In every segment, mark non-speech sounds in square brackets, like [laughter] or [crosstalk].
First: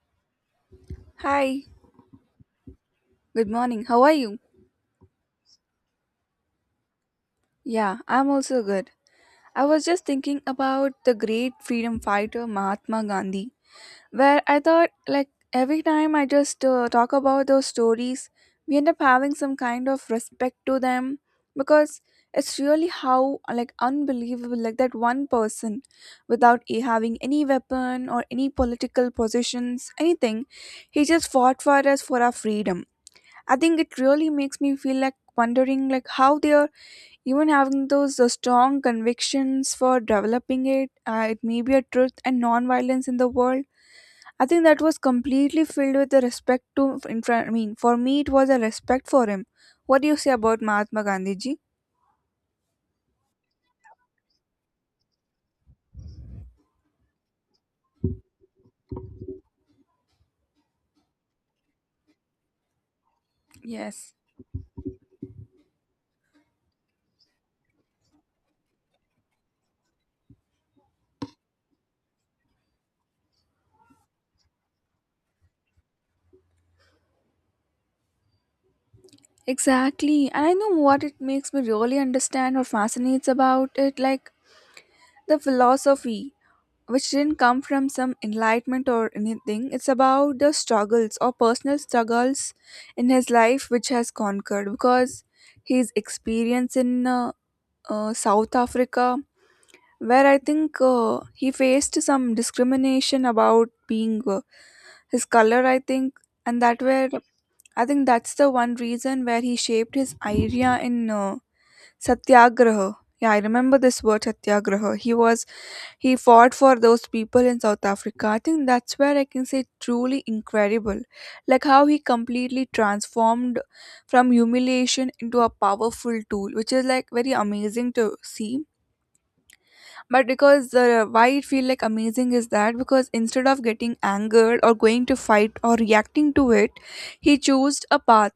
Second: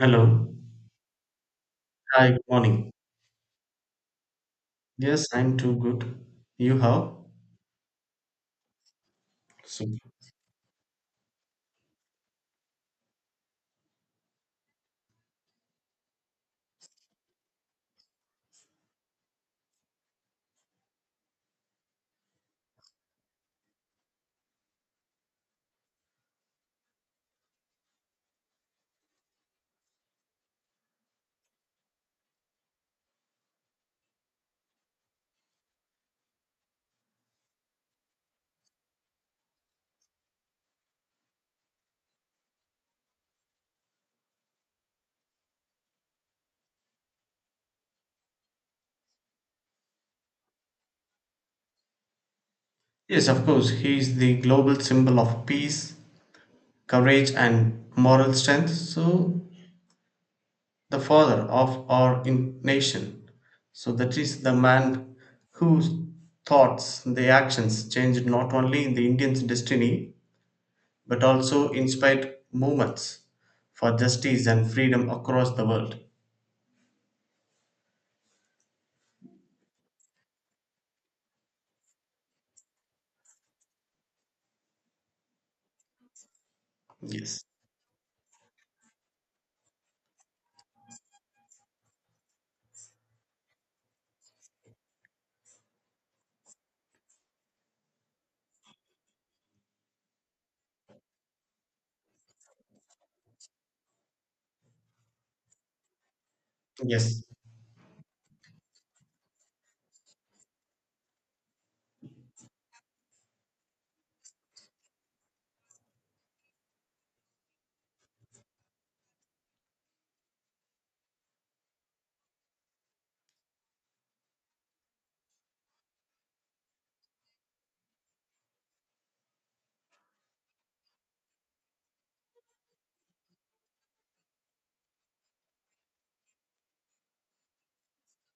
Hello. Hi, Hi, good morning. good morning. How are you? Yes, I'm too good. You how? Yeah, I'm also good. I was just Super. thinking about the great freedom fighter Mahatma Gandhi, where I thought, like, every time I just talk about those stories, we end up having some kind of respect to them because it's really how, like, unbelievable, like, that one person without having any weapon or any political positions, anything, he just fought for us for our freedom. I think it really makes me feel like wondering like how they are even having those strong convictions for developing it. It may be a truth and non-violence in the world. I think that was completely filled with the respect to. In front, I mean, for me, it was a respect for him. What do you say about Mahatma Gandhi ji? Yes, of course. He is the global symbol of peace, courage, and moral strength. So, the father of our nation. So, Yes. that is the man whose thoughts, the actions changed not only in the Indian's destiny, but also inspired movements for justice and freedom across the world. Exactly. And I know what it makes me really understand or fascinates about it like the philosophy. Which didn't Yes. come from some enlightenment or anything. It's about the struggles or personal struggles in his life which has conquered because his experience in South Africa, where I think he faced some discrimination about being his color, I think, and that where Yes. I think that's the one reason where he shaped his idea in Satyagraha. Yeah, I remember this word Satyagraha. He fought for those people in South Africa. I think that's where I can say truly incredible. Like how he completely transformed from humiliation into a powerful tool, which is like very amazing to see. But because why it feel like amazing is that because instead of getting angered or going to fight or reacting to it, he chose a path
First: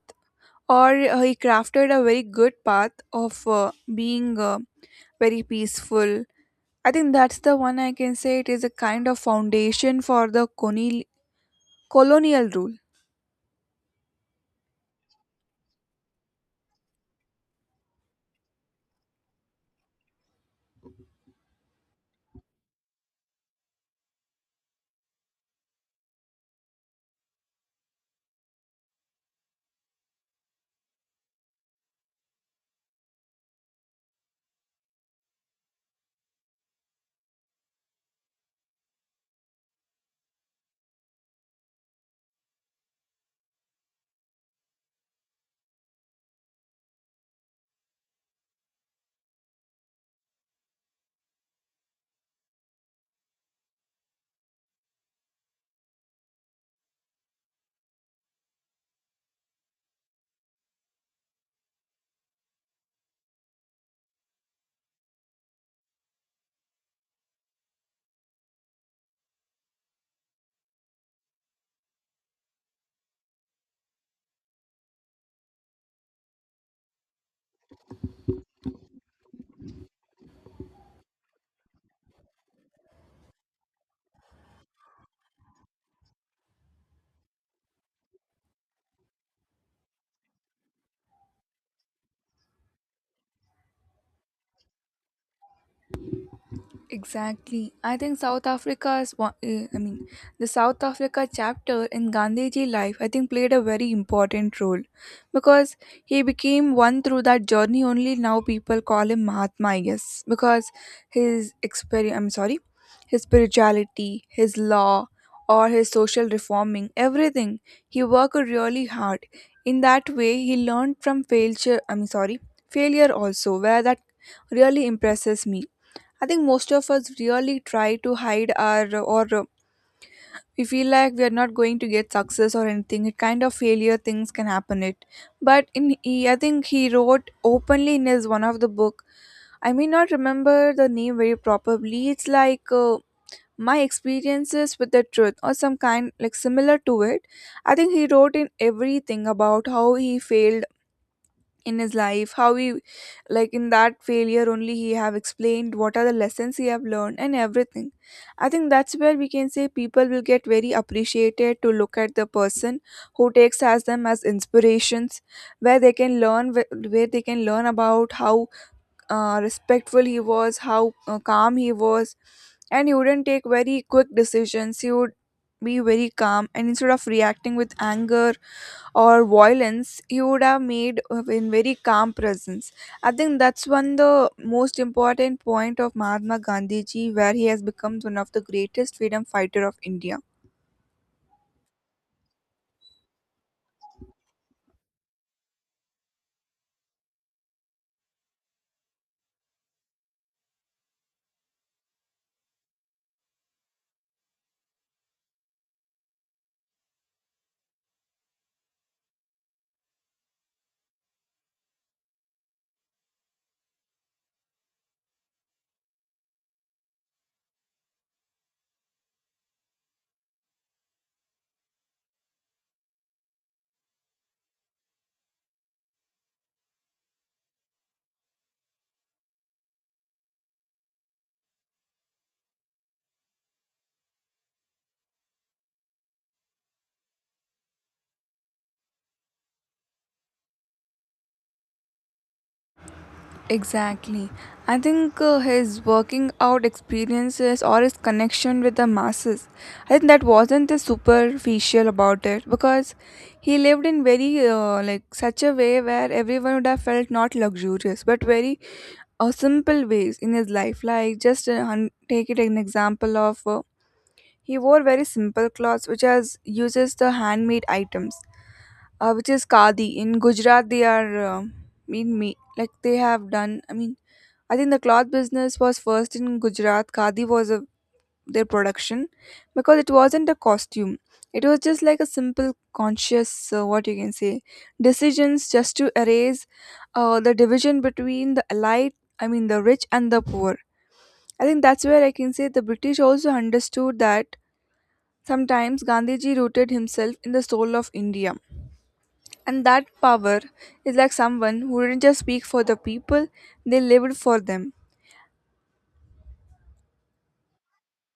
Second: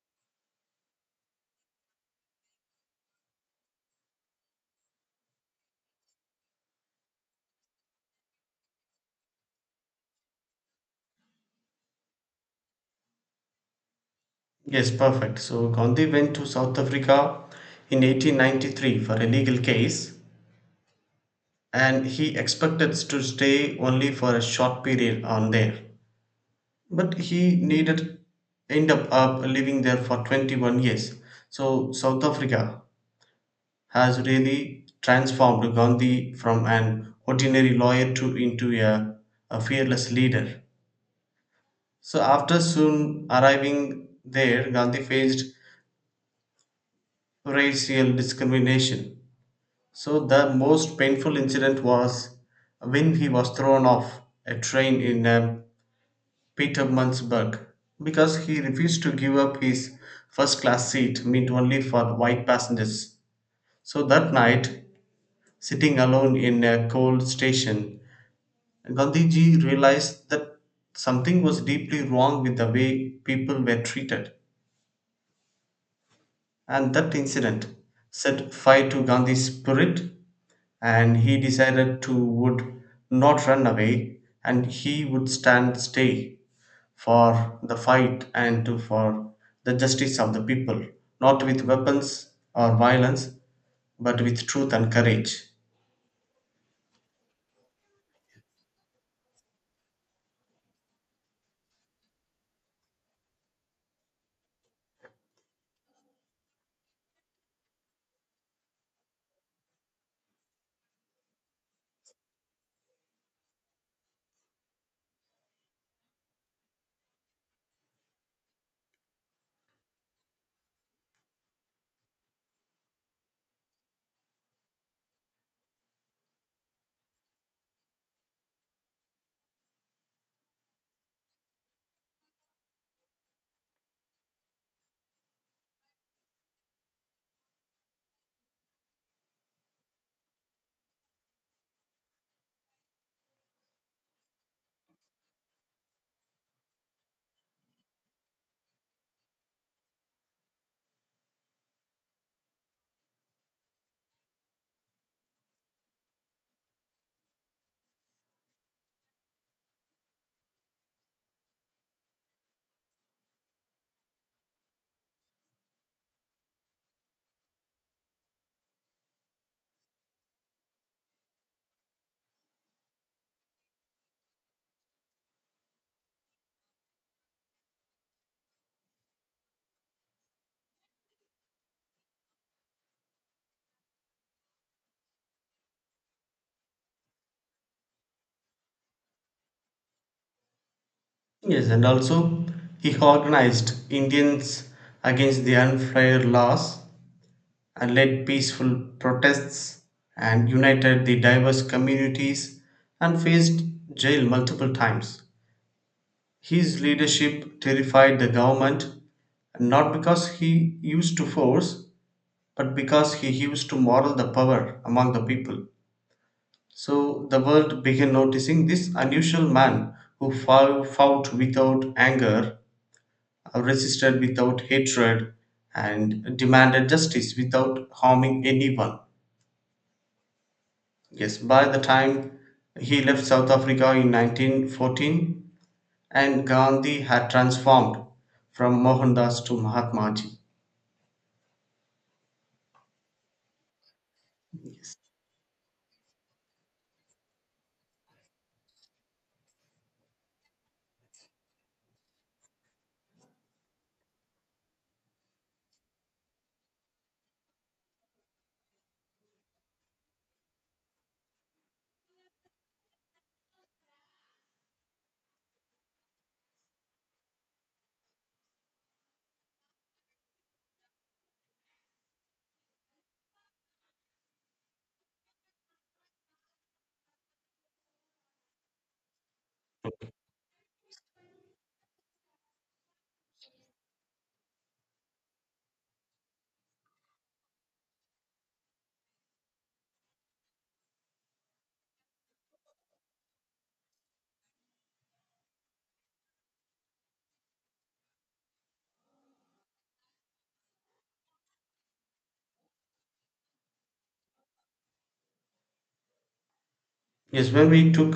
or he crafted a very good path of being very peaceful. I think that's the one I can say it is a kind of foundation for the colonial rule. Yes, perfect. So Gandhi went to South Africa in 1893 for a legal case, and he expected to stay only for a short period on there. But he needed end up living there for 21 years. So South Africa has really transformed Gandhi from an ordinary lawyer to into a fearless leader. So after soon arriving there, Gandhi faced racial discrimination. So the most painful incident was when he was thrown off a train in Petermannsburg, because he refused to give up his first class seat meant only for white passengers. So that night, sitting alone in a cold station, Gandhiji realized that something was deeply wrong with the way people were treated. And that incident set fire to Gandhi's spirit, and he decided to would not run away, and he would stand stay for the fight and to for the justice of the people, not with weapons or violence, but with truth and courage. Exactly. I think South Africa's, I mean, the South Africa chapter in Gandhiji life, I think played a very important role because he became one through that journey only. Now people call him Mahatma, I guess, because his experience, I'm sorry, his spirituality, his law, or his social reforming, everything. He worked really hard. In that way, he learned from failure, I'm sorry, failure also, where that really impresses me. I think most of us really try to hide our or we feel like we are not going to get success or anything. It kind of failure things can happen. But in he, I think he wrote openly in his one of the book. I may not remember the name very properly. It's like my experiences with the truth or some kind like similar to it. I think he wrote in everything about how he failed in his life, how he like in that failure only he have explained what are the lessons he have learned and everything. I think that's where we can say people will get very appreciated to look at the person who takes as them as inspirations where they can learn where they can learn about how respectful he was, how calm he was, and he wouldn't take very quick decisions. He would be very calm, and instead of reacting with anger or violence, he would have made in very calm presence. I think that's one the most important point of Mahatma Gandhi ji, where he has become one of the greatest freedom fighter of India. Yes, and also he organized Indians against the unfair laws and led peaceful protests and united the diverse communities and faced jail multiple times. His leadership terrified the government, not because he used to force, but because he used to model the power among the people. So the world began noticing this unusual man who fought without anger, resisted without hatred, and demanded justice without harming anyone. Yes, by the time he left South Africa in 1914, and Gandhi had transformed from Mohandas to Mahatmaji. Exactly. I think his working out experiences or his connection with the masses, I think that wasn't the superficial about it because he lived in very like such a way where everyone would have felt not luxurious but very simple ways in his life. Like just take it an example of he wore very simple clothes which has uses the handmade items, which is khadi in Gujarat. They are mean me like they have done. I mean I think the cloth business was first in Gujarat. Khadi was a, their production because it wasn't a costume. It was just like a simple conscious, what you can say, decisions just to erase the division between the elite, I mean the rich and the poor. I think that's where I can say the British also understood that sometimes Gandhiji rooted himself in the soul of India. And that power is like someone who didn't just speak for the people, they lived for them. Yes, when we took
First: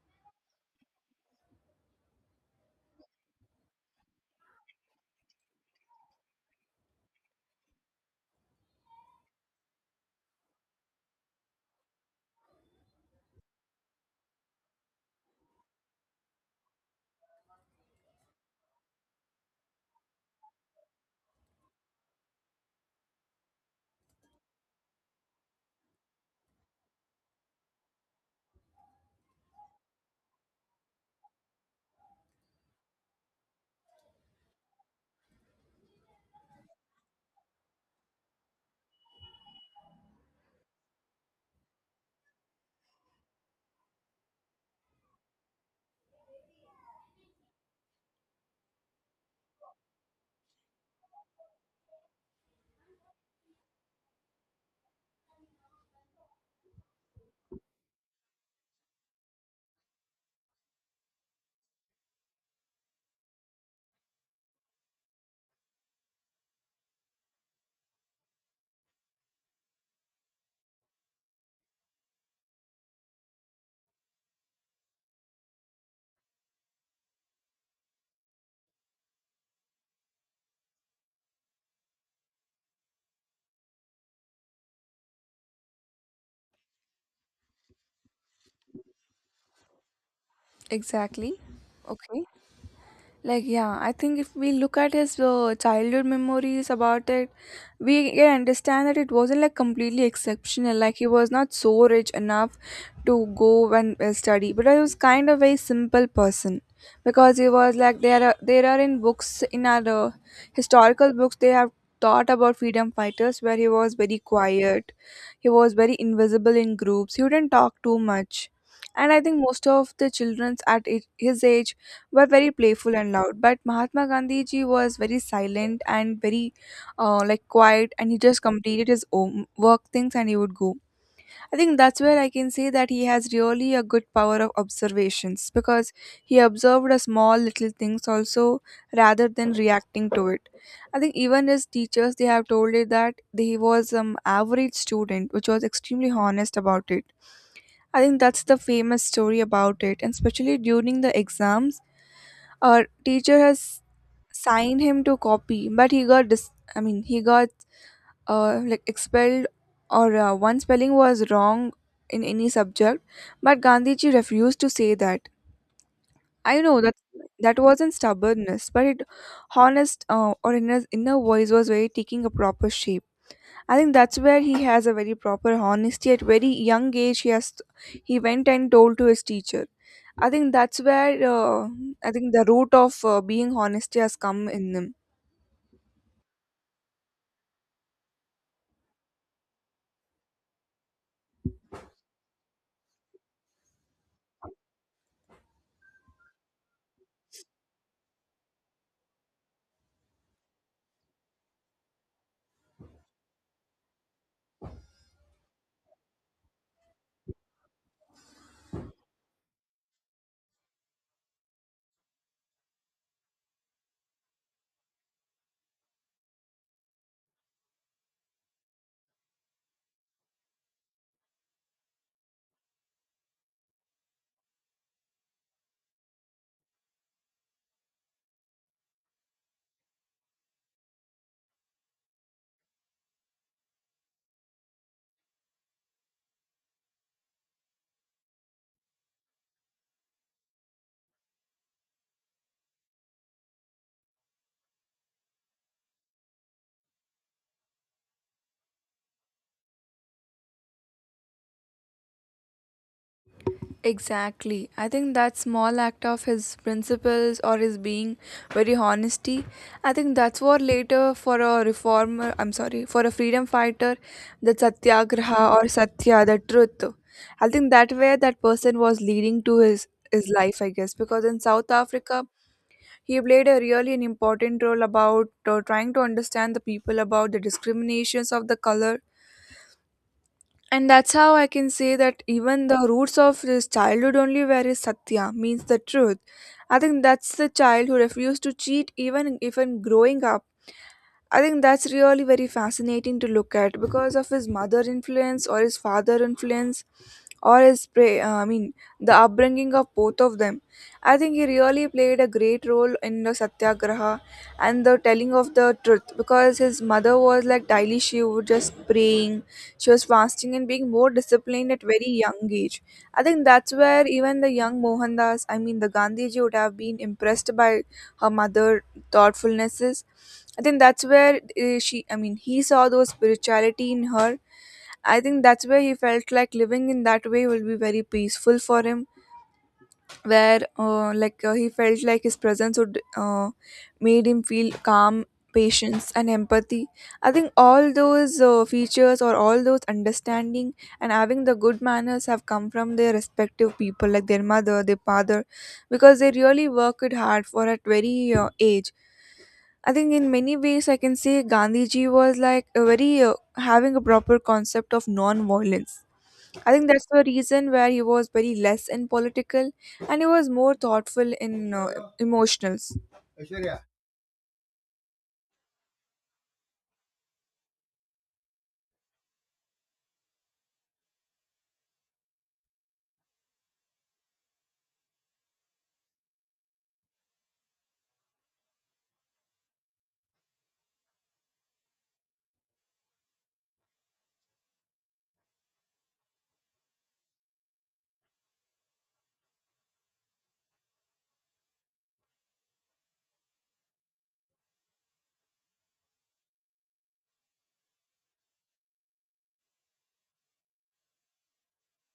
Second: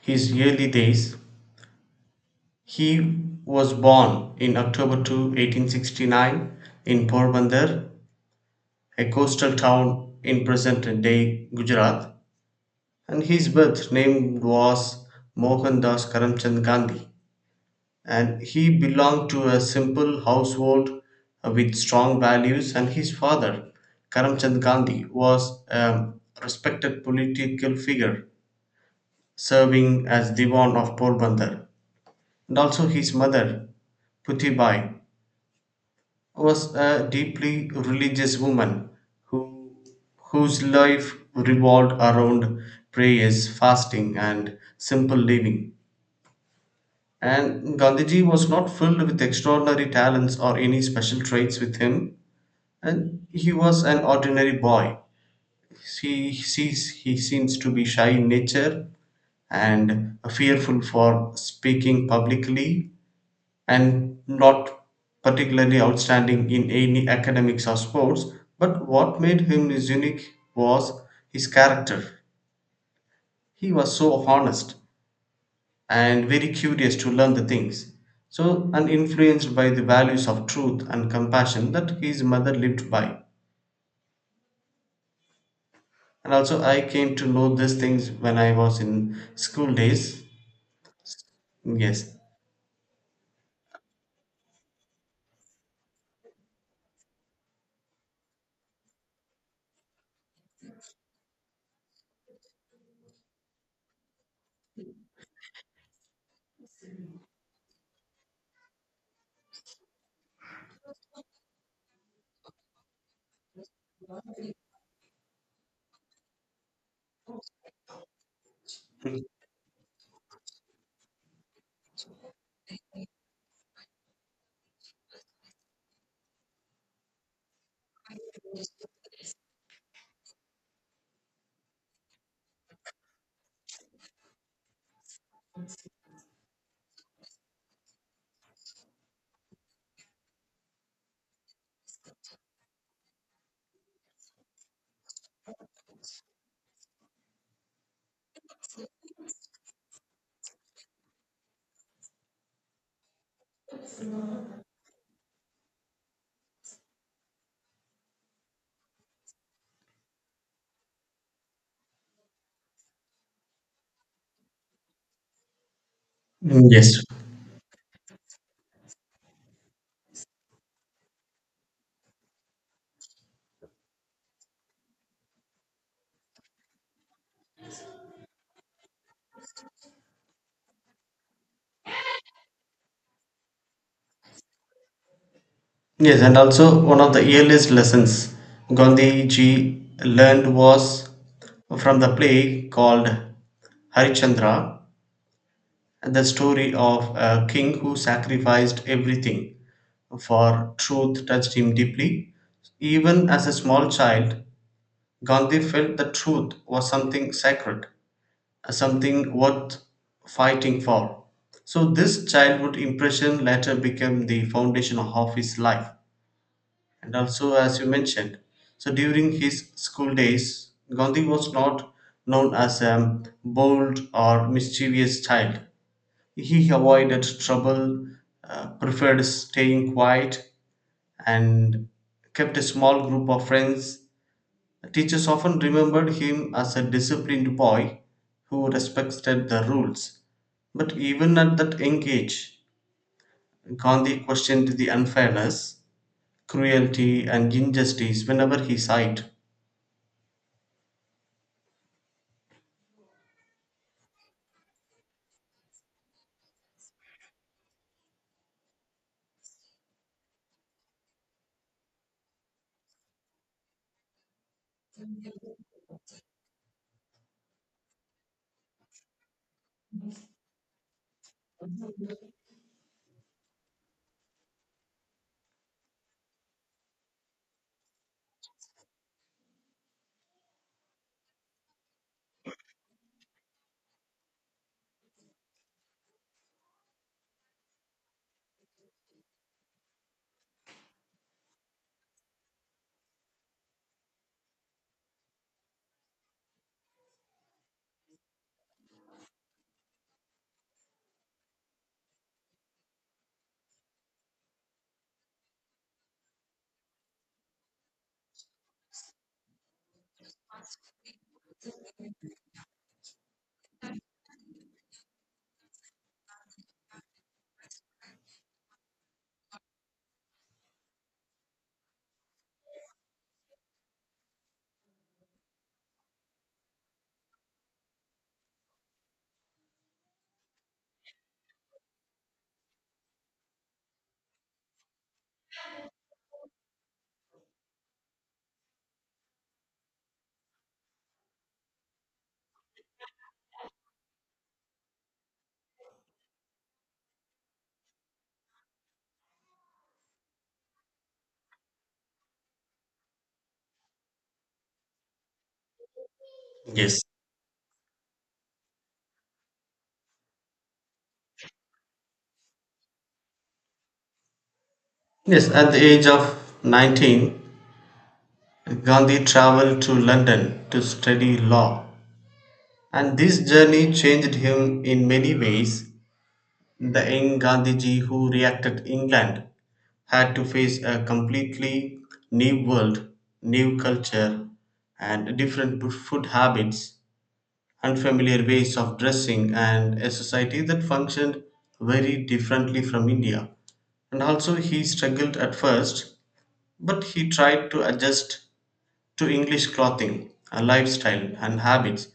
his early days, he was born in October 2, 1869, in Porbandar, a coastal town in present day Gujarat, and his birth name was Mohandas Karamchand Gandhi. And he belonged to a simple household, with strong values, and his father Karamchand Gandhi was a respected political figure, serving as diwan of Porbandar. And also his mother Putibai was a deeply religious woman who whose life revolved around prayers, fasting, and simple living. And Gandhiji was not filled with extraordinary talents or any special traits with him, and he was an ordinary boy. He seems to be shy in nature and fearful for speaking publicly, and not particularly outstanding in any academics or sports. But what made him is unique was his character. He was so honest and very curious to learn the things, so and influenced by the values of truth and compassion that his mother lived by. And also I came to know these things when I was in school days. Exactly. Yes. Okay. Like, yeah, I think if we look at his childhood memories about it, we can understand that it wasn't like completely exceptional. Like, he was not so rich enough to go and study, but he was kind of a simple person because he was like there are in books in our historical books they have taught about freedom fighters where he was very quiet, he was very invisible in groups, he wouldn't talk too much, and I think most of the childrens at his age were very playful and loud, but Mahatma Gandhi ji was very silent and very like quiet, and he just completed his own work things and he would go. I think that's where I can say that he has really a good power of observations because he observed a small little things also rather than reacting to it. I think even his teachers they have told it that he was an average student which was extremely honest about it. I think that's the famous story about it, and especially during the exams, a teacher has signed him to copy but he got I mean he got like expelled or one spelling was wrong in any subject, but Gandhiji refused to say that. I Mm, know yes. that that wasn't stubbornness but it honest or in his inner voice was very taking a proper shape. I think that's where he has a very proper honesty, at very young age he has he went and told to his teacher. I think that's where I think the root of being honesty has come in him. Yes, and also one of the earliest lessons gandhi ji learned was from the play called Harichandra. The story of a king who sacrificed everything for truth touched him deeply. Even as a small child, Gandhi felt that truth was something sacred, something worth fighting for. So, this childhood impression later became the foundation of his life. And also, as you mentioned, so during his school days, Gandhi was not known as a bold or mischievous child. He avoided trouble, preferred staying quiet, and kept a small group of friends. Teachers often remembered him as a disciplined boy who respected the rules. But even at that young age, Gandhi questioned the unfairness, cruelty, and injustice whenever he saw it. Exactly. I think that small act of his principles or his being very honesty, I think that's what later for a reformer, I'm sorry, for a freedom fighter, the satyagraha or satya, the truth. I think that way that person was leading to his life, I guess, because in South Africa he played a really an important role about trying to understand the people about the discriminations of the color, and that's how I can say that even the roots of his childhood only where is satya means the truth. I think that's the child who refused to cheat even growing up. I think that's really very fascinating to look at because of his mother influence or his father influence or his pray. I mean the upbringing of both of them. I think he really played a great role in the satyagraha and the telling of the truth because his mother was like daily she would just praying, she was fasting and being more disciplined at very young age. I think that's where even the young Mohandas, I mean the Gandhiji would have been impressed by her mother thoughtfulnesses. I think that's where she, I mean, he saw those spirituality in her. I think that's where he felt like living in that way will be very peaceful for him where he felt like his presence would made him feel calm, patience and empathy. I think all those features or all those understanding and having the good manners have come from their respective people like their mother their father because they really worked hard for at very age. I think in many ways I can say Gandhiji was like a very having a proper concept of non violence I think Yes. that's the reason where he was very less in political and he was more thoughtful in emotionals. Yes, at the age of 19, Gandhi traveled to London to study law. And this journey changed him in many ways. The young Gandhiji who reacted England had to face a completely new world, new culture, and different food habits, unfamiliar ways of dressing, and a society that functioned very differently from India. And also, he struggled at first, but he tried to adjust to English clothing, a lifestyle, and habits,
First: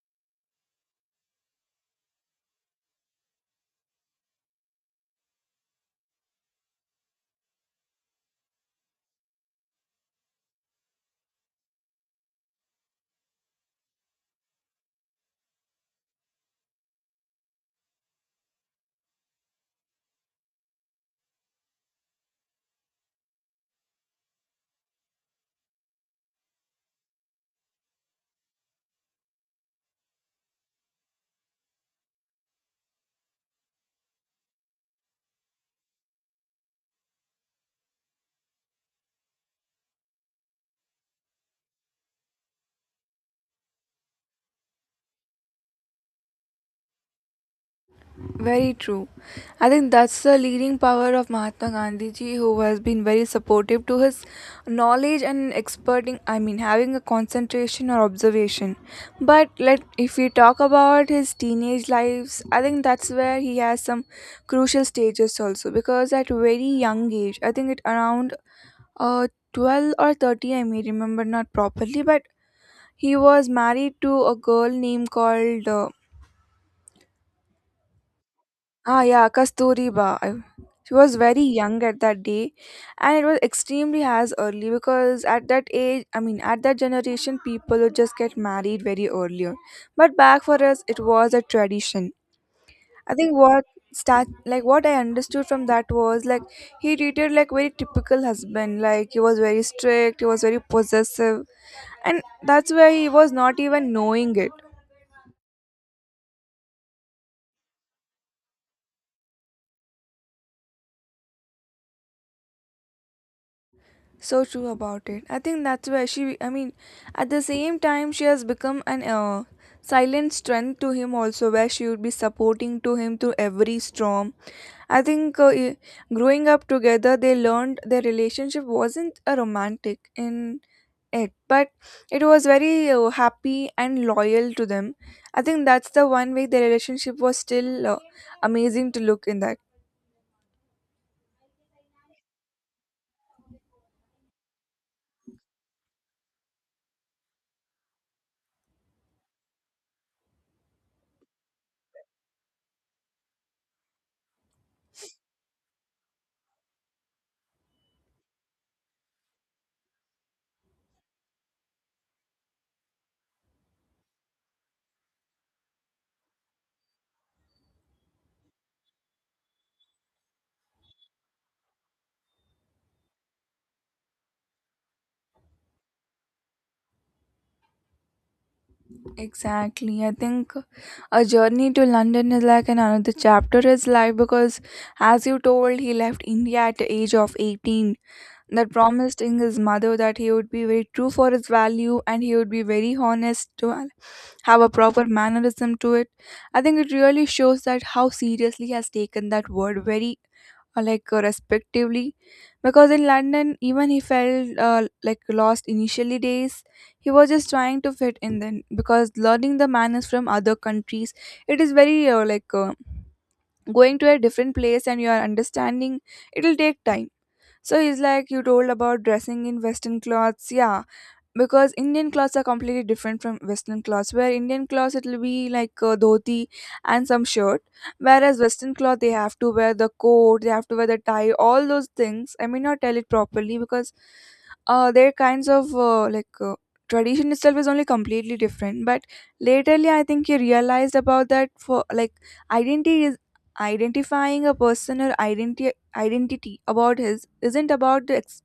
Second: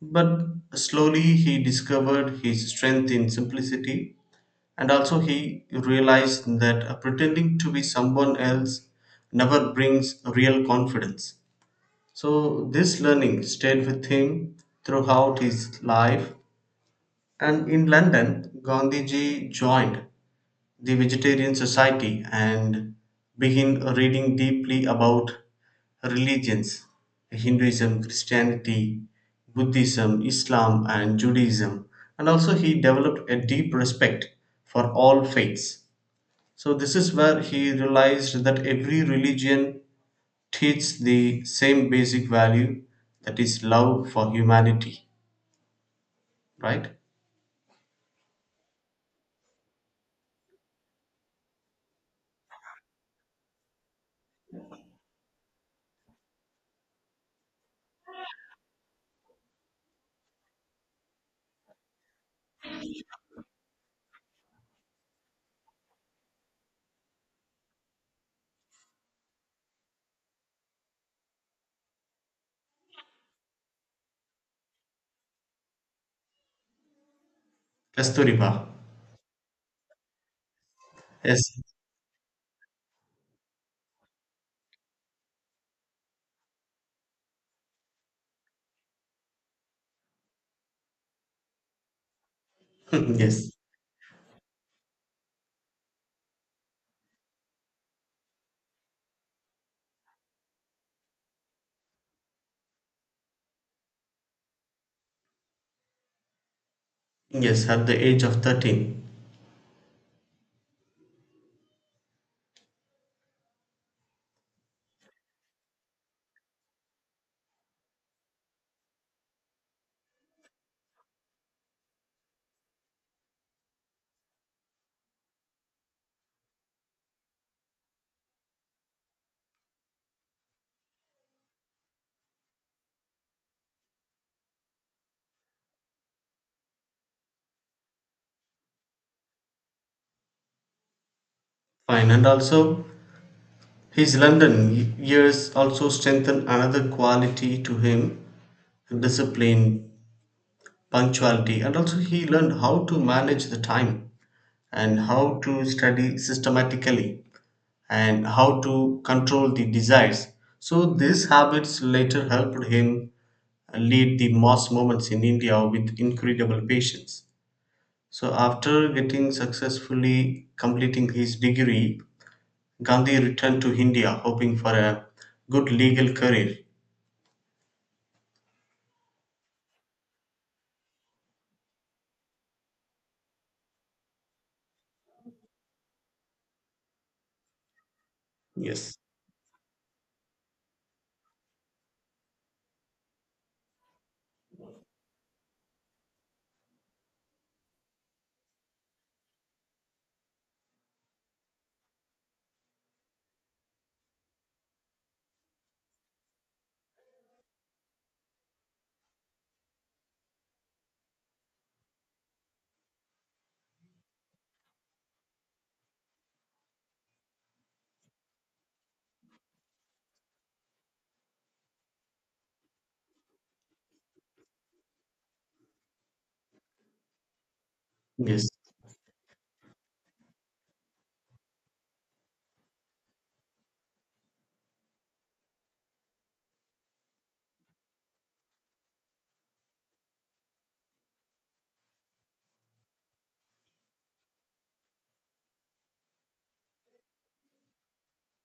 but slowly he discovered his strength in simplicity. And also he realized that pretending to be someone else never brings real confidence. So, this learning stayed with him throughout his life, and in London, Gandhiji joined the Vegetarian Society and begin reading deeply about religions, Hinduism, Christianity, Buddhism, Islam, and Judaism. And also, he developed a deep respect for all faiths. So, this is where he realized that every religion teaches the same basic value, that is, love for humanity, right? Very true. I think that's the leading power of Mahatma Gandhi ji, who has been very supportive to his knowledge and experting. I mean, having a concentration or observation. But let if we talk about his teenage lives, I think that's where he has some crucial stages also because at very young age, I think it around Uh, 12 or 30, I may remember not properly, but he was married to a girl named called, Kasturiba. Yeah, Kasturiba. I, she was very Yes, young at that day, and it was extremely as early because at that age, I mean, at that generation, people would just get married very earlier. But back for us, it was a tradition. I [laughs] think yes, what start like what I understood from that was like he treated like very typical husband. Like he was very strict, he was very possessive, and that's why he was not even knowing it. yes, at the age of 13. So true about it. I think that's where she, I mean, at the same time, she has become an silent strength to him also, where she would be supporting to him through every storm. I think growing up together, they learned their relationship wasn't a romantic in it, but it was very happy and loyal to them. I think that's the one way the relationship was still amazing to look in that. Fine, and also his London years also strengthened another quality to him, discipline, punctuality, and also he learned how to manage the time, and how to study systematically, and how to control the desires. So, these habits later helped him lead the mass movements in India with incredible patience. So, after getting successfully completing his degree, Gandhi returned to India hoping for a good legal career. Exactly. I think a journey to London is like an another chapter in his life because, as you told, he left India at the age of 18. That Yes. promised in his mother that he would be very true for his value and he would be very honest to have a proper mannerism to it. I think it really shows that how seriously he has taken that word very respectively because in london even he felt like lost initially days he was just trying to fit in then because learning the manners from other countries it is very going to a different place and you are understanding it will take time. So he's like you told about dressing in western clothes, yeah, because Indian clothes are completely different from Western clothes. Where Indian clothes it'll be like a dhoti and some shirt, whereas Yes, Western cloth they have to wear the coat, they have to wear the tie, all those things. I may not tell it properly because their kinds of tradition itself is only completely different. But laterly, I think you realized about that for like identity is identifying a person or identity about his isn't about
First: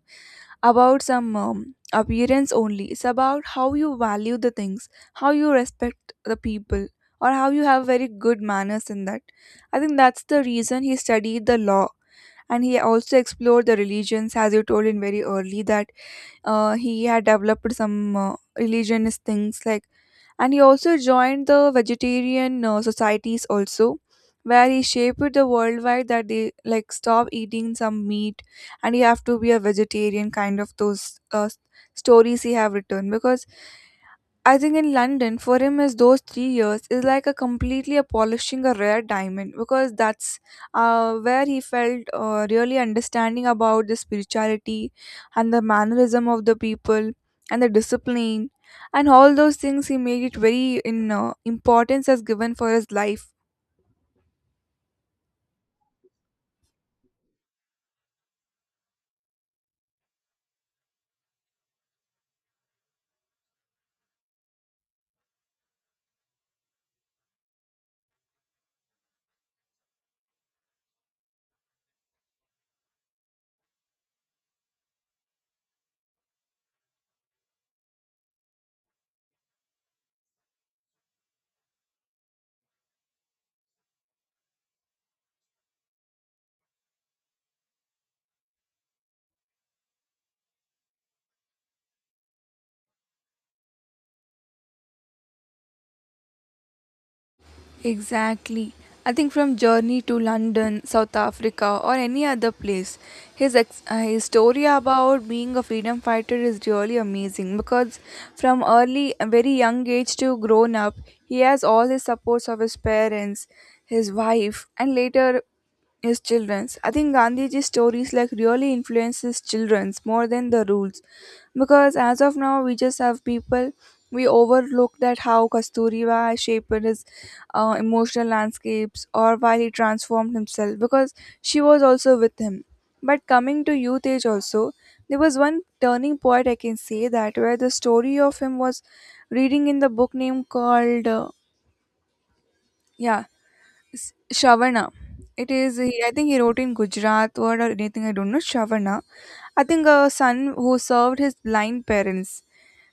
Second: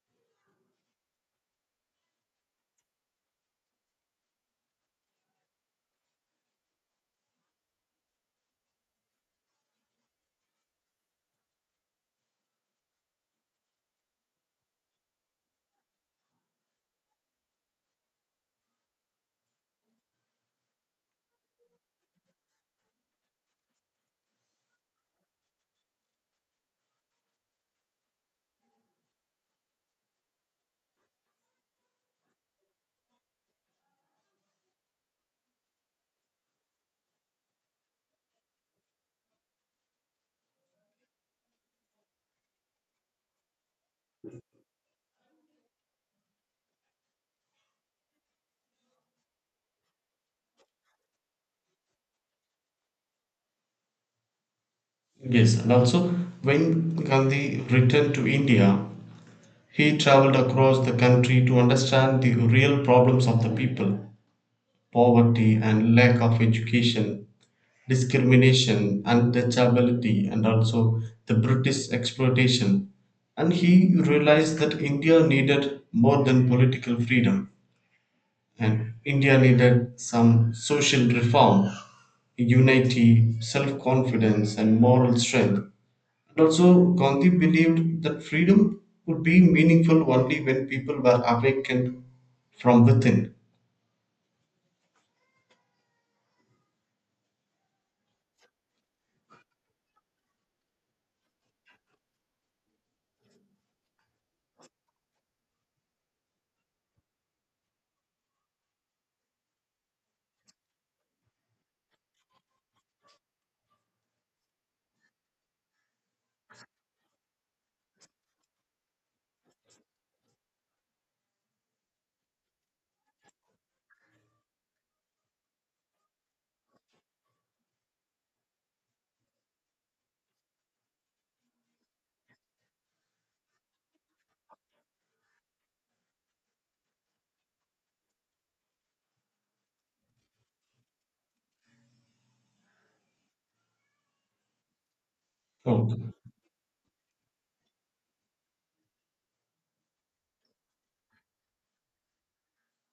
about some appearance only. It's about how you value the things, how you respect the people, or how you have very good manners in that. I think that's the reason he studied the law and he also explored the religions, as you told in very early that he had developed some religionist things like, and he also joined the vegetarian societies also, where he shaped the worldwide that they like stop eating some meat and you have to be a vegetarian kind of those stories he have written because I think in London, for him, is those 3 years is like a completely a polishing a rare diamond because that's where he felt really understanding about the spirituality and the mannerism of the people and the discipline and all those things. He made it very in importance as given for his life. yes, and also when Gandhi returned to India, he traveled across the country to understand the real problems of the people, poverty and lack of education, discrimination, untouchability, and also the British exploitation. And he realized that India needed more than political freedom, and India needed some social reform, unity, self confidence, and moral strength. And also, Gandhi believed that freedom would be meaningful only when people were awakened from within. Exactly. I think from Journey to London, South Africa, or any other place, his story about being a freedom fighter is really amazing because from early, a very young age to grown up, he has all his supports of his parents, his wife, and later his children's. I think Gandhiji's stories like really influence his children's more than the rules because as of now we just have people, we overlook that how Kasturiba shaped his emotional landscapes, or while he transformed himself, because she was also with him. But coming to youth age also, there was one turning point I can say that where the story of him was reading in the book name called yeah, S- Shavana. It is he- I Oh, think he wrote in Gujarat word or anything, I don't know, Shavana. I think a son who served his blind parents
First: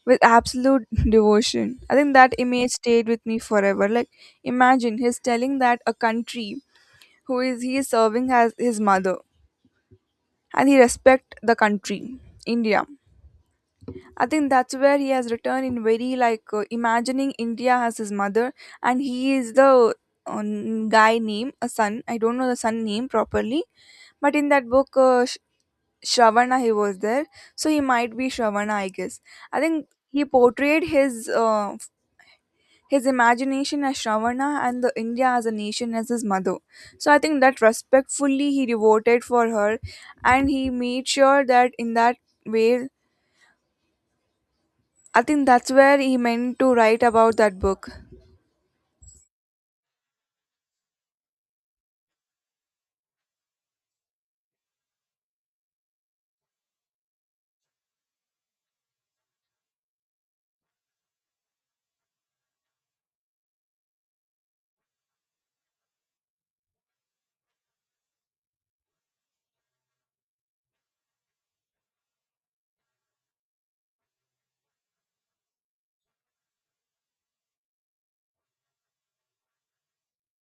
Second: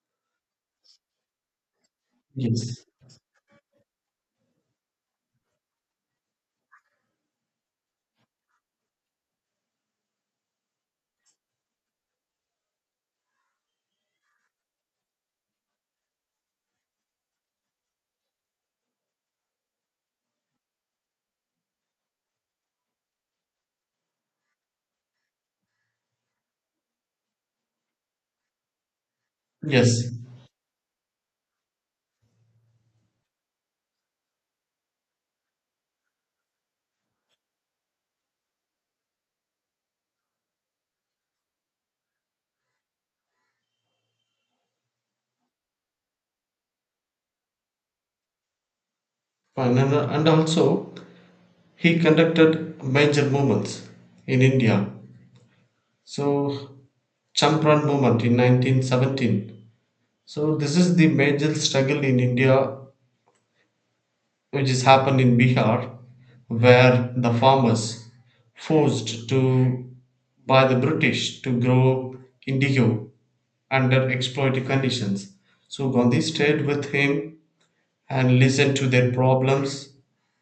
with absolute [laughs] devotion. I think that image yes. stayed with me forever. Like imagine he's telling that a country who is he is serving as his mother, and he respect the country, india. I think that's where he has returned in very like imagining india as his mother, and he is the guy name a son, I don't know the son name properly, but in that book shravana he was there, so he might be shravana I guess. I think Yes. he portrayed his imagination as Shravana and the India as a nation as his mother. So I think that respectfully he devoted for her, and he made sure that in that way, I think that's where he meant to write about that book. And also, he conducted major movements in India. So, Champran movement in 1917. So, this is the major struggle in India, which has happened in Bihar, where the farmers forced to by the British to grow indigo under exploitative conditions. So Gandhi stayed with him and listened to their problems,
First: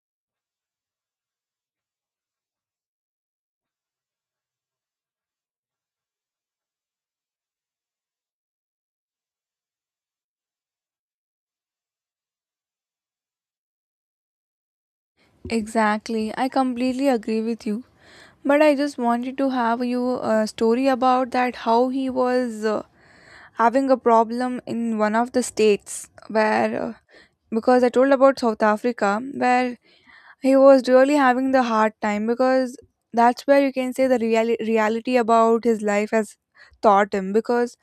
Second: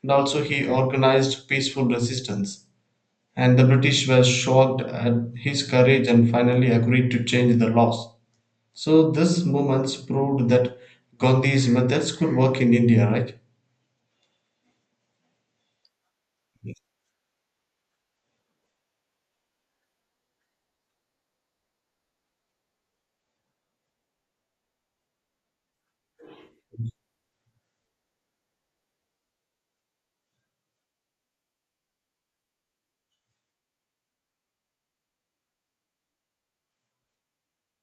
and also he organized peaceful resistance. And the British were shocked at his courage and finally agreed to change the laws. So this movements proved that Gandhi's methods could work in India, right? Exactly. I completely agree with you. But I just wanted to have you a story about that how he was having a problem in one of the states where because I told about South Africa where he was really having the hard time, because that's where you can say the reality about his life has taught him because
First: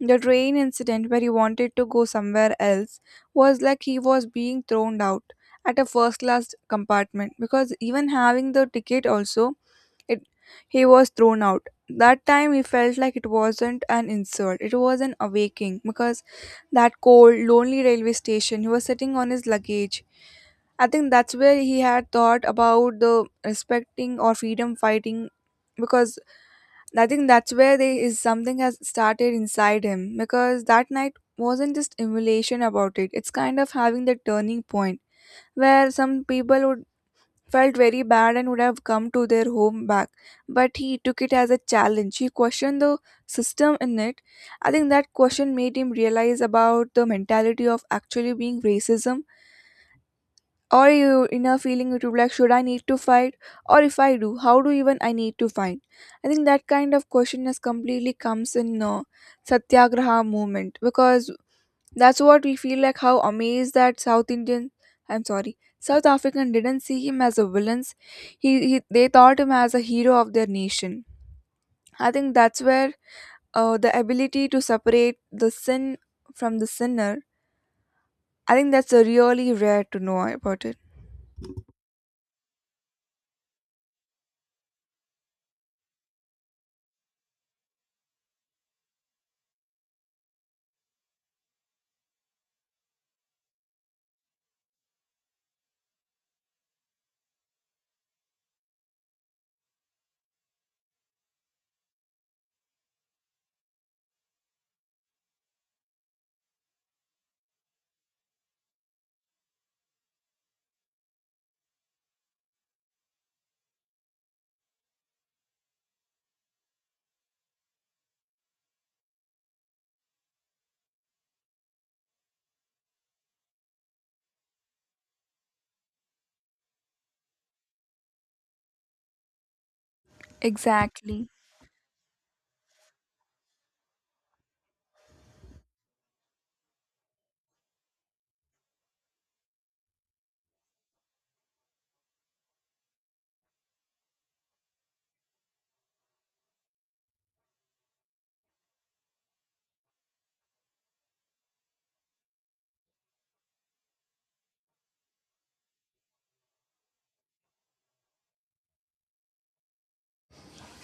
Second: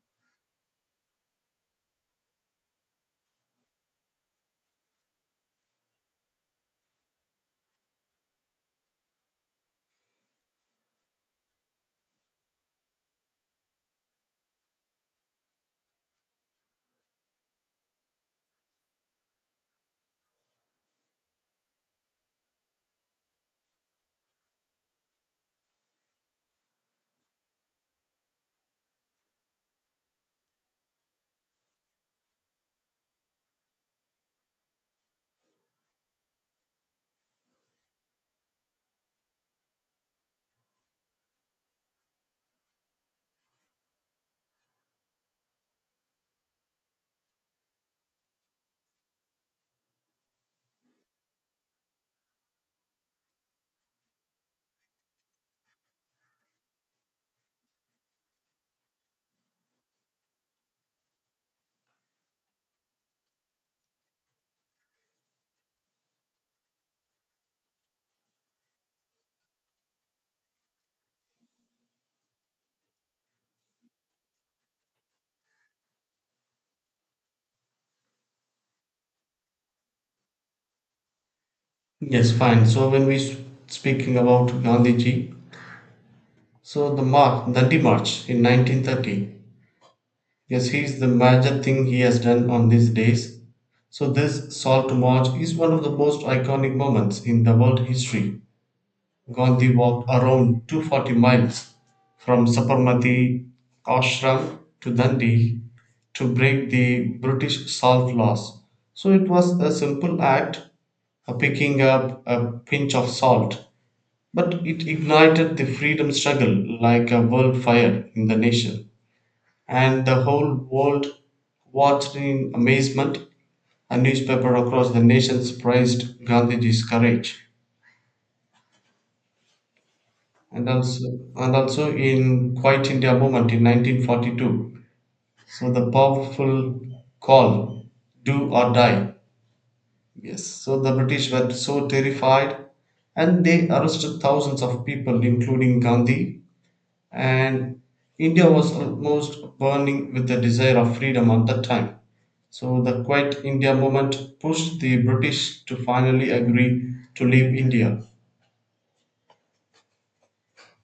the train incident where he wanted to go somewhere else was like he was being thrown out at a first class compartment because even having the ticket also, it he was thrown out. That time he felt like it wasn't an insult, it was an awakening because that cold, lonely railway station, he was sitting on his luggage. I think that's where he had thought about the respecting or freedom fighting, because I think that's where there is something has started inside him because that night wasn't just emulation about it. It's kind of having the turning point where some people would felt very bad and would have come to their home back. But he took it as a challenge. He questioned the system in it. I think that question made him realize about the mentality of actually being racism. Or you inner feeling it would be like, should I need to fight? Or if I do, how do even I need to fight? I think that kind of question has completely comes in Satyagraha movement because that's what we feel like how amazed that South Indian, I'm sorry, South African didn't see him as a villain. He they thought him as a hero of their nation. I think that's where the ability to separate the sin from the sinner. I think that's really rare to know about it. Yes, fine. So when we speaking about Gandhiji, so the march, Dandi March in 1930. Yes, he is the major thing he has done on these days. So this Salt March is one of the most iconic moments in the world history. Gandhi walked around 240 miles from Sabarmati Ashram to Dandi to break the British salt laws. So it was a simple act, a picking up a pinch of salt. But it ignited the freedom struggle like a wildfire in the nation, and the whole world watched in amazement. A newspaper across the nation praised Gandhiji's courage. Exactly. And also in Quit India movement in 1942. So the powerful call, do or die. Yes, so the British were so terrified and they arrested thousands of people, including Gandhi, and India was almost burning with the desire of freedom at that time. So the Quit India movement pushed the British to finally agree to leave India.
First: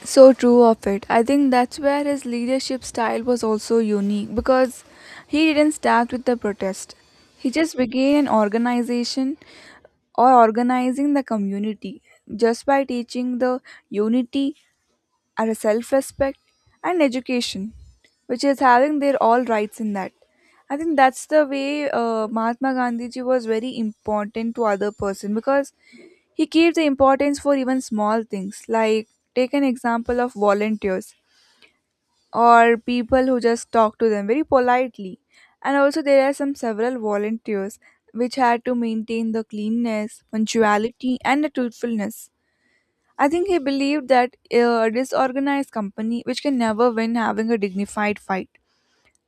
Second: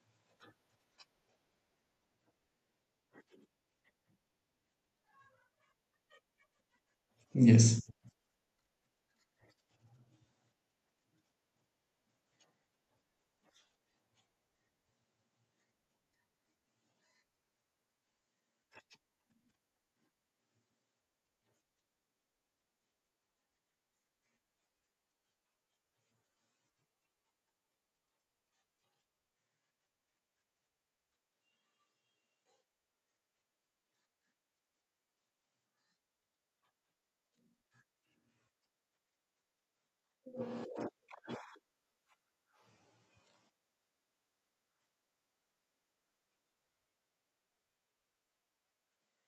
So true of it. I think that's where his leadership style was also unique because he didn't start with the protest. He just Yes, began an organization or organizing the community just by teaching the unity and self respect and education, which is having their all rights in that. I think that's the way Mahatma Gandhi ji was very important to other person because he gave the importance for even small things like take an example of volunteers or people who just talk to them very politely. And also, there are some several volunteers which had to maintain the cleanness, punctuality, and the truthfulness. I think he believed that a disorganized company which can never win having a dignified fight.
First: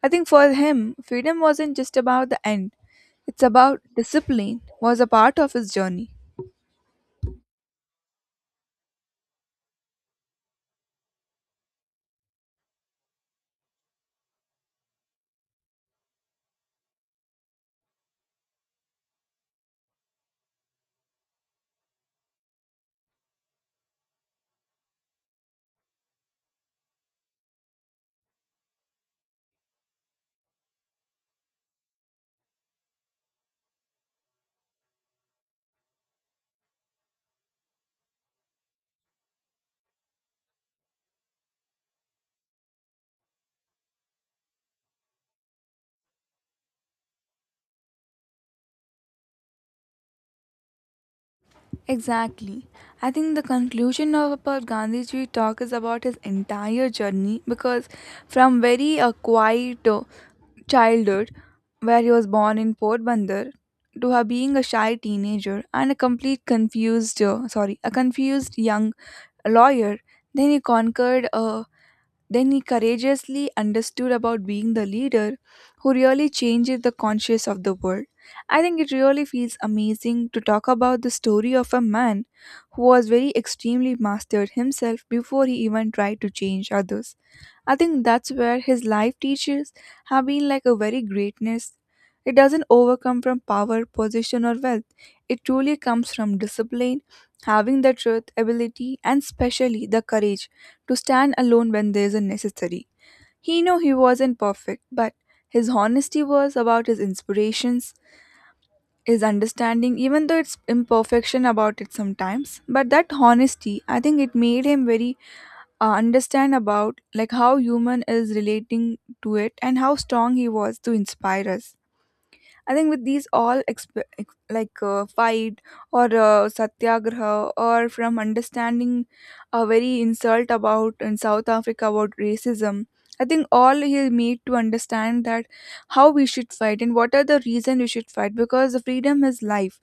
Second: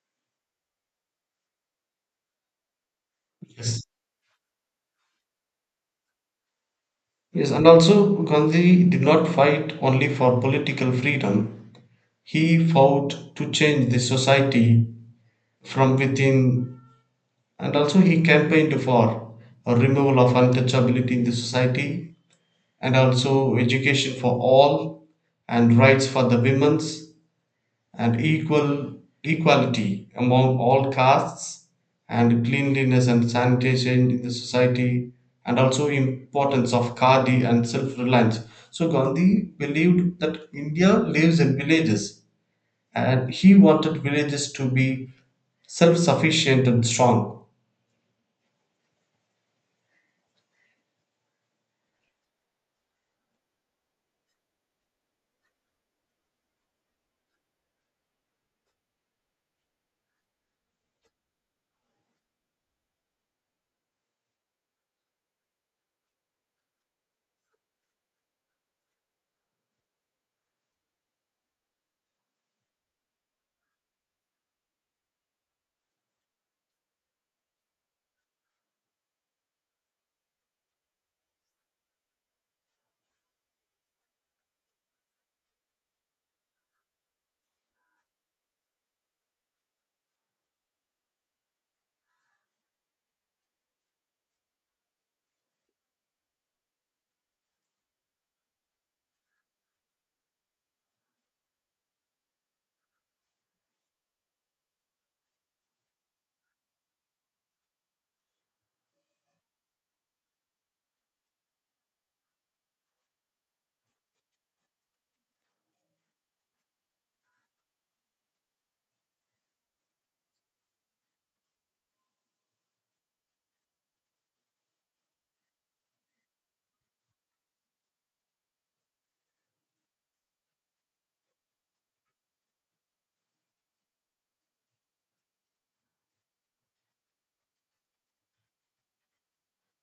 I think for him, freedom wasn't just about the end, it's about yes, discipline, was a part of his journey. yes. And also, Gandhi did not fight only for political freedom. He fought to change the society from within, and also he campaigned for a removal of untouchability in the society, and also education for all, and rights for the women's, and equality among all castes, and cleanliness and sanitation in the society, and also importance of khadi and self-reliance. So Gandhi believed that India lives in villages, and he wanted villages to be self-sufficient and strong. Exactly. I think the conclusion of our Gandhiji talk is about his entire journey because from very quiet childhood, where he was born in Port Bandar, to her being a shy teenager and a complete confused, sorry, a confused young lawyer, then he conquered a, then he courageously understood about being the leader who really changes the conscience of the world. I think it really feels amazing to talk about the story of a man who was very extremely mastered himself before he even tried to change others. I think that's where his life teachers have been like a very greatness. It doesn't overcome from power, position, or wealth. It truly comes from discipline, having the truth, ability, and especially the courage to stand alone when there is a necessary. He knew he wasn't perfect, but his honesty was about his inspirations, his understanding, even though it's imperfection about it sometimes. But that honesty, I think it made him very understand about like how human is relating to it and how strong he was to inspire us. I think with these all fight or satyagraha or from understanding a very insult about in south africa about racism, I think all he made to understand that how we should fight and what are the reason we should fight because the freedom is life,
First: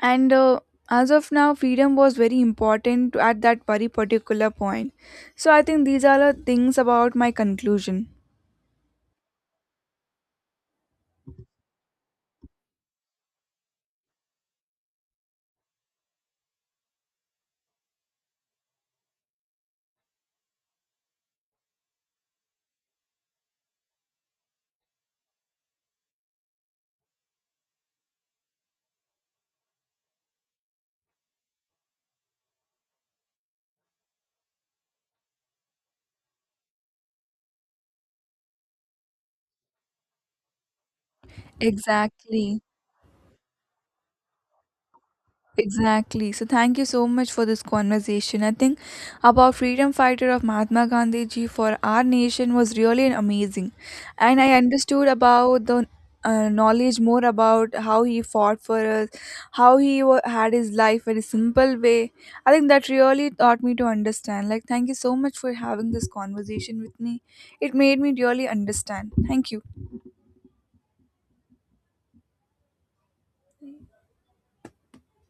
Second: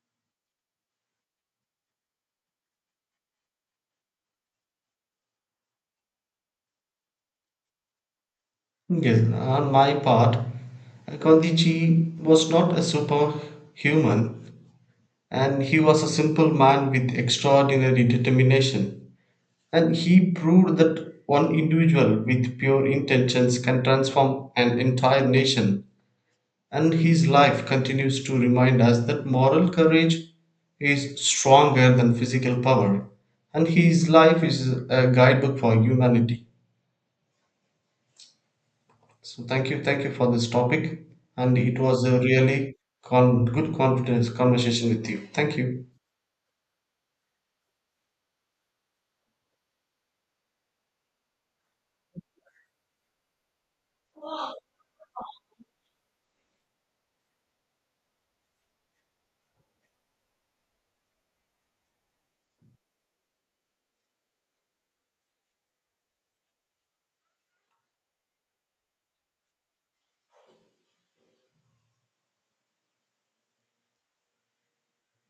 and as of now freedom was very important at that very particular point. So I think these are the things about my conclusion. Yes, on my part, Gandhiji was not a superhuman. And he was a simple man with extraordinary determination. And he proved that one individual with pure intentions can transform an entire nation. And his life continues to remind us that moral courage is stronger than physical power. And his life is a guidebook for humanity. So thank you for this topic. And it was a Exactly. really good confidence conversation with you. Thank you. Exactly. So thank you so much for this conversation. I think about freedom fighter of Mahatma Gandhi ji for our nation was really an amazing. And I understood about the knowledge more about how he fought for us, how he wa had his life in a simple way. I think that really taught me to understand. Like thank you so much for having this conversation with me. It made me really understand. Thank you.